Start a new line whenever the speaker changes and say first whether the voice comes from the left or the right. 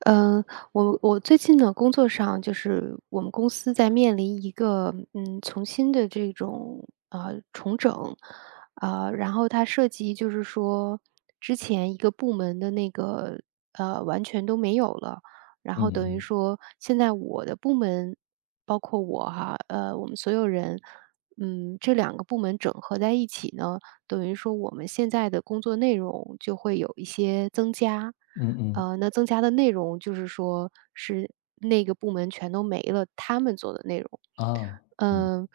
right: 嗯，我最近呢，工作上就是我们公司在面临一个重新的这种重整，然后它涉及就是说之前一个部门的那个完全都没有了，然
left: 嗯
right: 后等于
left: 嗯，
right: 说现在我的部门包括我哈，我们所有人，这两个部门整合在一起呢，等于说我们现在的工作内容就会有一些增加。
left: 嗯嗯，
right: 那增加的内容就是说是那个部门全都没了，他们做的内容，
left: 啊，嗯，
right: 嗯，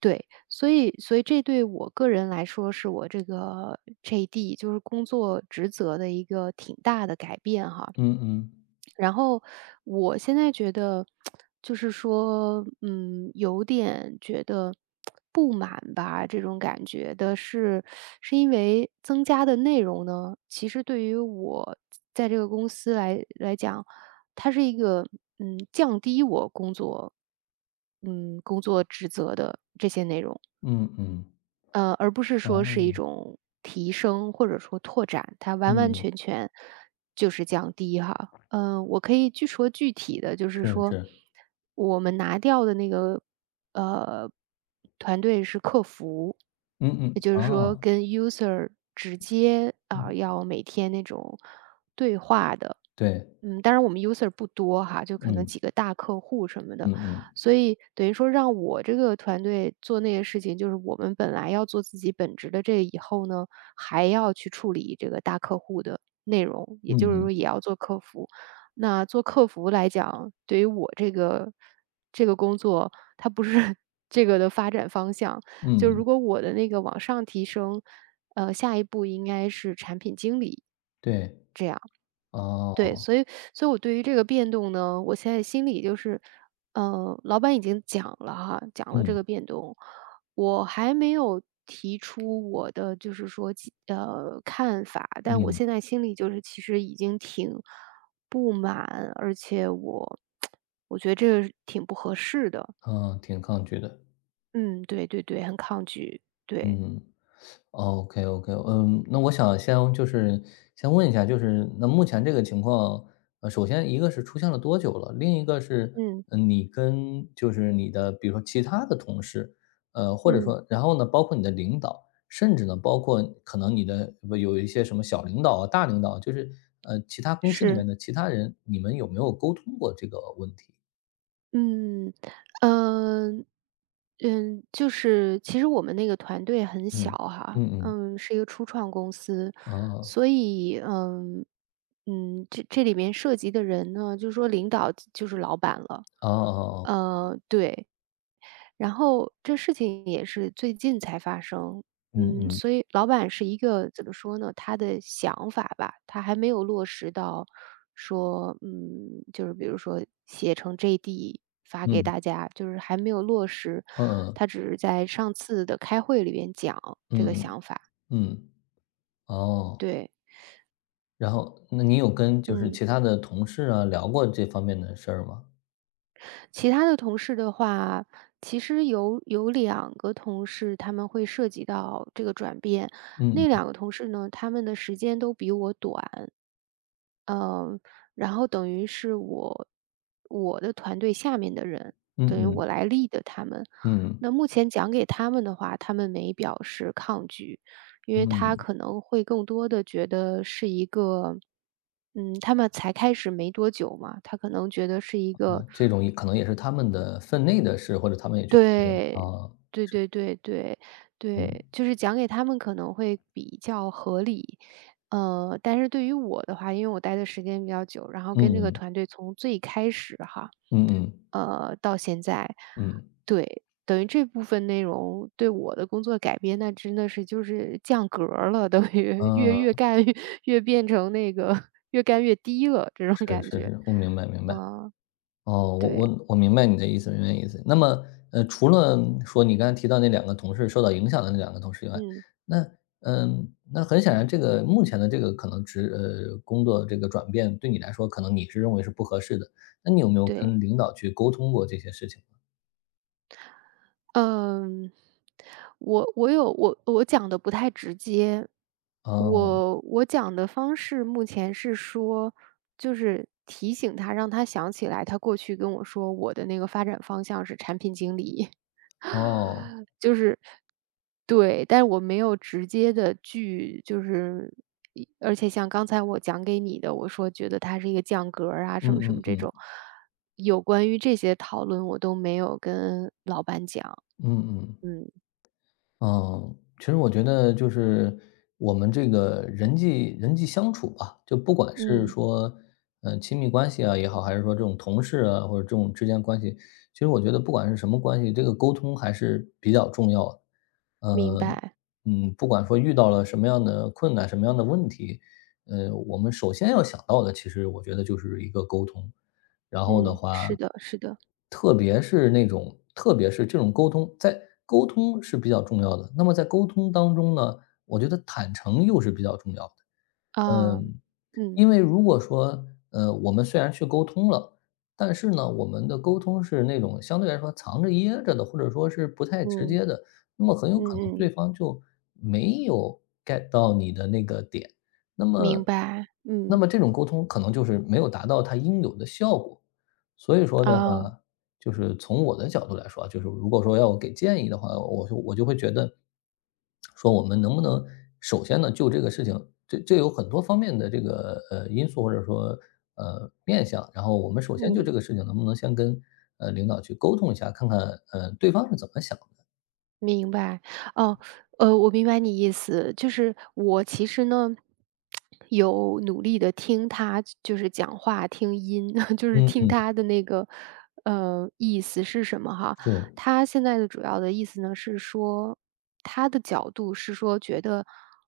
right: 对。所以这对我个人来说是我这个 JD 就是工作职责的一个挺大的改变哈。
left: 嗯嗯，
right: 然后我现在觉得，就是说，有点觉得不满吧。这种感觉的是，是因为增加的内容呢，其实对于我在这个公司来讲，它是一个降低我工作，工作职责的这些内容。
left: 嗯嗯，
right: 而不是
left: 哇
right: 说是一
left: 嗯
right: 种提升或者说拓展，它完完
left: 嗯，
right: 全全就是降低哈。嗯，我可以具体的，就是
left: 是
right: 说
left: 是，
right: 我们拿掉的那个呃团队是客服，
left: 嗯嗯，
right: 也就
left: 啊，
right: 是说跟 user 直接啊、
left: 嗯，
right: 要每天那种对话的。
left: 对，
right: 当然我们 user 不多哈，就可能
left: 嗯，
right: 几个大客户什么
left: 嗯
right: 的，
left: 嗯，
right: 所以等于说让我这个团队做那些事情，就是我们本来要做自己本职的这以后呢，还要去处理这个大客户的内容，
left: 嗯
right: 也就是
left: 嗯，
right: 说也要做客服。那做客服来讲，对于我这个工作，它不是 这个的发展方向。
left: 嗯
right: 就
left: 嗯
right: 如果我的那个往上提升，下一步应该是产品经理
left: 对，
right: 这样。对，
left: 哦，
right: 所以我对于这个变动呢，我现在心里就是，老板已经讲了哈，讲了这
left: 嗯
right: 个变动，我还没有提出我的就是说看法，但我
left: 嗯，
right: 现在心里就是其实已经挺不满，而且我 我觉得这个是挺不合适的。
left: 啊，挺抗拒的，
right: 嗯，对对对，很抗拒，对，
left: 嗯。OK OK，那我想先就是先问一下，就是那目前这个情况，首先一个是出现了多久了？另一个是，
right: 嗯
left: 你跟就是你的，比如说其他的同事，或者
right: 嗯，
left: 说，然后呢，包括你的领导，甚至呢，包括可能你的不有一些什么小领导啊、大领导，就是其他公司里面
right: 是。
left: 的其他人，你们有没有沟通过这个问题？
right: 嗯，呃，就是其实我们那个团队很小
left: 嗯
right: 哈，
left: 嗯嗯，
right: 是一个初创公司，
left: 哦
right: 所以这里面涉及的人呢，就是说领导就是老板了，
left: 哦哦哦，
right: 对。然后这事情也是最近才发生，
left: 嗯嗯
right: 所以老板是一个怎么说呢？他的想法吧，他还没有落实到说，就是比如说写成 JD 发给
left: 嗯
right: 大家，就是还没有落实，
left: 嗯
right: 他只是在上次的开会里边讲这个
left: 嗯
right: 想法。
left: 嗯嗯。哦，
right: 对，
left: 然后那你有跟就是
right: 嗯。
left: 其他的同事啊聊过这方面的事儿吗？
right: 其他的同事的话，其实有两个同事他们会涉及到这个转变。那
left: 嗯
right: 两个同事呢，他们的时间都比我短，嗯，然后等于是我的团队下面的人，
left: 嗯
right: 等于
left: 嗯
right: 我来立的他们。
left: 嗯
right: 那目前讲给他们的话，他们没表示抗拒，因为他
left: 嗯，
right: 可能会更多的觉得是一个他们才开始没多久嘛，他可能觉得是一
left: 啊，
right: 个
left: 这种也可能也是他们的分内的事，或者他们也觉得这个
right: 对，
left: 啊，
right: 对对对对对，
left: 嗯
right: 就是讲给他们可能会比较合理。但是对于我的话，因为我待的时间比较久，然后跟这个
left: 嗯
right: 团队从最开始哈，
left: 嗯嗯
right: 到现在，
left: 嗯，
right: 对，等于这部分内容对我的工作改变，那真的是就是降格儿了，等于越
left: 啊，
right: 干越变成那个越干越低了这种
left: 是
right: 感
left: 是
right: 觉。
left: 是，我明白明白。
right: 啊，
left: 哦，我
right: 对，
left: 我我明白你的意思，明白你的意思。那么，除了说你刚才提到那两个同事受到影响的那两个同事以外，
right: 嗯，
left: 那那很显然，这个目前的这个可能工作这个转变对你来说，可能你是认为是不合适的。那你有没有
right: 对。
left: 跟领导去沟通过这些事情？
right: 嗯，我我有我我讲的不太直接，
left: 哦
right: 我讲的方式目前是说，就是提醒他，让他想起来，他过去跟我说我的那个发展方向是产品经理，
left: 哦，
right: 就是对，但是我没有直接的去就是一而且像刚才我讲给你的，我说觉得他是一个降格儿啊，什
left: 嗯
right: 么什么
left: 嗯
right: 这
left: 嗯
right: 种，有关于这些讨论我都没有跟老板讲。
left: 嗯嗯。
right: 嗯，
left: 嗯，其实我觉得就是我们这个人际相处吧，就不管是
right: 嗯。
left: 说，亲密关系啊也好，还是说这种同事啊，或者这种之间关系，其实我觉得不管是什么关系，这个沟通还是比较重要的。
right: 明
left: 呃，
right: 白，
left: 不管说遇到了什么样的困难、什么样的问题，我们首先要想到的，其实我觉得就是一个沟通。然后的
right: 嗯，
left: 话，
right: 是的，是的，
left: 特别是这种沟通，在沟通是比较重要的。那么在沟通当中呢，我觉得坦诚又是比较重要的。
right: 啊，
left: 嗯，
right: 嗯，
left: 因为如果说，我们虽然去沟通了，但是呢，我们的沟通是那种相对来说藏着掖着的，或者说是不太直
right: 嗯，
left: 接的，那么很有
right: 嗯
left: 可能对
right: 嗯，
left: 方就没有 get 到你的那个点。那
right: 明
left: 么
right: 白，
left: 那
right: 嗯，
left: 么这种沟通可能就是没有达到它应有的效果。所以说的
right: 啊，
left: 话，就是从我的角度来说啊就是如果说要我给建议的话，我就会觉得，说我们能不能首先呢，就这个事情，这有很多方面的这个，因素或者说，面相。然后我们首先就
right: 嗯。
left: 这个事情能不能先跟，领导去沟通一下，看看，对方是怎么想的。
right: 明白，哦，我明白你意思，就是我其实呢，有努力的听他就是讲话，听音，就是
left: 嗯
right: 听
left: 嗯，
right: 他的那个，意思是什么哈。
left: 是，
right: 他现在的主要的意思呢，是说他的角度是说觉得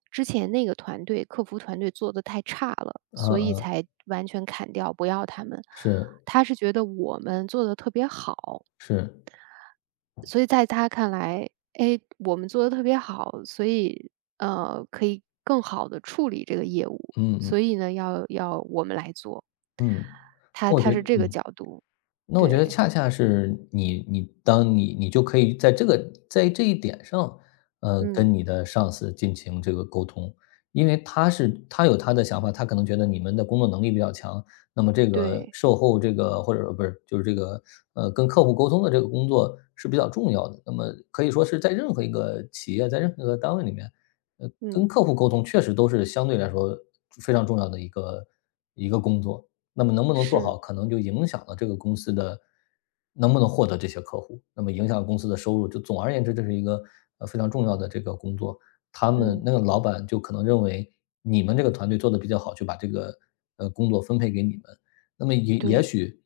right: 之前那个团队客服团队做的太差了，
left: 嗯
right: 所以
left: 嗯，
right: 才完全砍掉，不要他们。
left: 是，
right: 他是觉得我们做的特别好。
left: 是，
right: 所以在他看来，哎，我们做的特别好，所以，可以更好的处理这个业务，
left: 嗯嗯
right: 所以呢，要我们来做。
left: 嗯，那
right: 他
left: 我觉
right: 他
left: 得
right: 是这个
left: 嗯。
right: 角度，
left: 那我觉得
right: 对，
left: 恰恰是你当你就可以在这一点上，
right: 嗯，
left: 跟你的上司进行这个沟通。因为他有他的想法，他可能觉得你们的工作能力比较强，那么这个
right: 对，
left: 售后这个或者说不是，就是这个，跟客户沟通的这个工作是比较重要的。那么可以说是在任何一个企业，在任何一个单位里面，跟
right: 嗯，
left: 客户沟通确实都是相对来说非常重要的一个工作。那么能不能做
right: 是，
left: 好，可能就影响了这个公司的能不能获得这些客户，那么影响公司的收入。就总而言之，这是一个非常重要的这个工作。他们
right: 嗯，
left: 那个老板就可能认为你们这个团队做的比较好，就把这个工作分配给你们。那么也也
right: 对，
left: 许，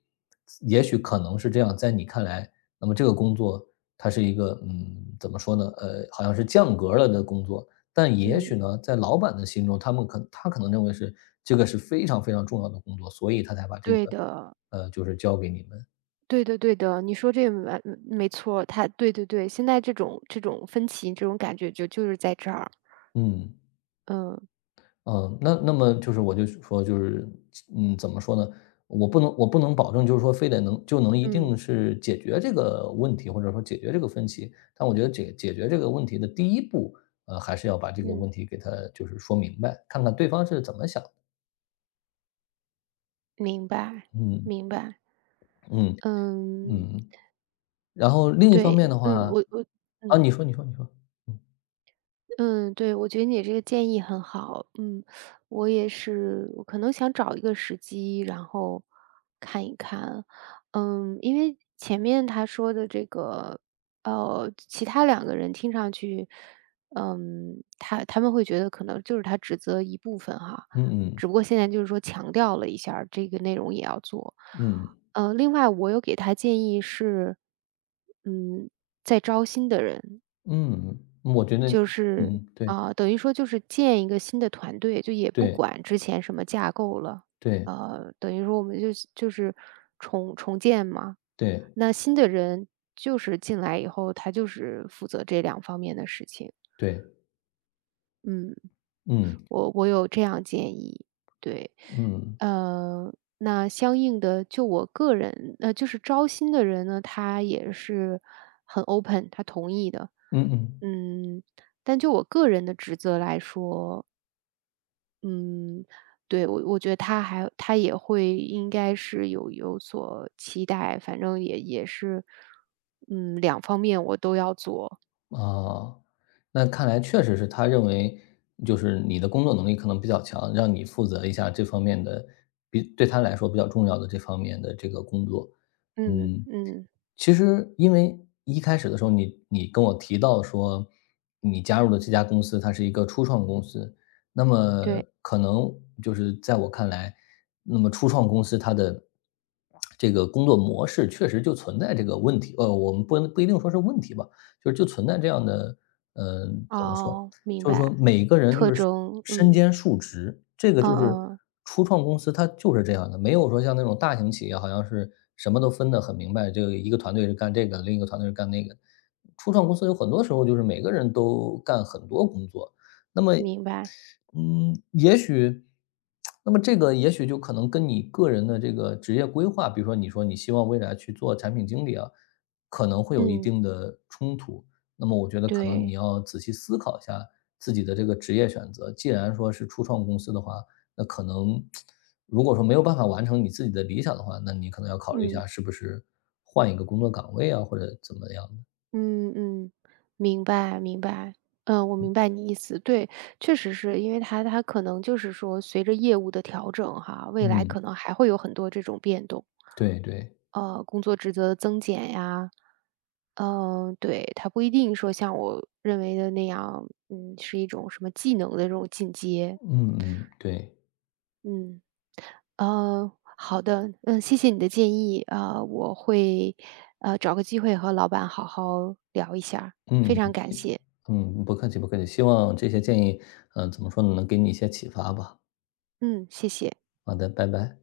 left: 也许可能是这样，在你看来，那么这个工作它是一个怎么说呢？好像是降格了的工作，但也许
right: 嗯，
left: 呢，在老板的心中，他可能认为是这个是非常非常重要的工作，所以他才把这
right: 对
left: 个，
right: 的，
left: 就是交给你们。
right: 对的对的，你说这没错他对对对，现在这种分歧，这种感觉就是在这儿。
left: 嗯，
right: 嗯，
left: 那么就是我就说就是，怎么说呢？我不能保证就是说非得能就能一定
right: 嗯，
left: 是解决这个问题，或者说解决这个分歧。但我觉得解决这个问题的第一步，还是要把这个
right: 嗯，
left: 问题给他就是说明白，看看对方是怎么想的
right: 明白，
left: 嗯
right: 明白，
left: 嗯
right: 嗯。
left: 嗯。然后另一方面
right: 对，
left: 的
right: 嗯，
left: 话
right: 我我
left: 啊，
right: 嗯
left: 你说你说你说，嗯，
right: 嗯，对，我觉得你这个建议很好，我也是，我可能想找一个时机，然后看一看，因为前面他说的这个，其他两个人听上去，他们会觉得可能就是他指责一部分哈，
left: 嗯
right: 只不过现在就是说强调了一下儿这个内容也要做。
left: 嗯
right: 另外我有给他建议是，嗯，在招新的人，
left: 嗯嗯，我觉得
right: 就是，
left: 嗯，对
right: 等于说就是建一个新的团队，就也不
left: 对
right: 管之前什么架构了，
left: 对
right: 等于说我们就是重建嘛。
left: 对
right: 那新的人就是进来以后，他就是负责这两方面的事情，
left: 对，
right: 嗯。
left: 嗯
right: 我有这样建议，对。
left: 嗯，
right: 呃，那相应的就我个人就是招新的人呢，他也是很 open，他同意的。
left: 嗯嗯。
right: 嗯，但就我个人的职责来说，嗯，对，我觉得他也会应该是有所期待，反正也是，两方面我都要做。
left: 啊，那看来确实是他认为，就是你的工作能力可能比较强，让你负责一下这方面的，比对他来说比较重要的这方面的这个工作。
right: 嗯
left: 嗯，
right: 嗯，
left: 其实因为一开始的时候你跟我提到说，你加入的这家公司它是一个初创公司，那么
right: 对，
left: 可能就是在我看来，那么初创公司它的这个工作模式确实就存在这个问题。我们不一定说是问题吧。就存在这样的，怎么说，
right: 哦，明
left: 就是说
right: 白，
left: 每个人就
right: 特
left: 是
right: 征，
left: 身
right: 嗯。
left: 兼数职，这个就是
right: 嗯嗯，
left: 初创公司它就是这样的，没有说像那种大型企业好像是什么都分得很明白，就一个团队是干这个，另一个团队是干那个。初创公司有很多时候就是每个人都干很多工作，那么
right: 明白，
left: 也许，那么这个也许就可能跟你个人的这个职业规划，比如说你说你希望未来去做产品经理啊，可能会有一
right: 嗯，
left: 定的冲突。那么我觉得可能你
right: 对，
left: 要仔细思考一下自己的这个职业选择。既然说是初创公司的话，那可能如果说没有办法完成你自己的理想的话，那你可能要考虑一
right: 嗯
left: 下是不是换一个工作岗位啊，或者怎么样的。
right: 嗯嗯，明白明白，嗯，我明白你意思。对，确实是因为它可能就是说随着业务的调整哈，未来
left: 嗯，
right: 可能还会有很多这种变动。
left: 对对，
right: 工作职责的增减呀，对，它不一定说像我认为的那样，是一种什么技能的这种进阶。
left: 嗯嗯，对。
right: 嗯，呃，好的，谢谢你的建议，我会找个机会和老板好好聊一下儿。
left: 嗯，
right: 非常感谢，
left: 不客气不客气，希望这些建议，怎么说呢，能给你一些启发吧。
right: 嗯，谢谢。
left: 好的，拜拜。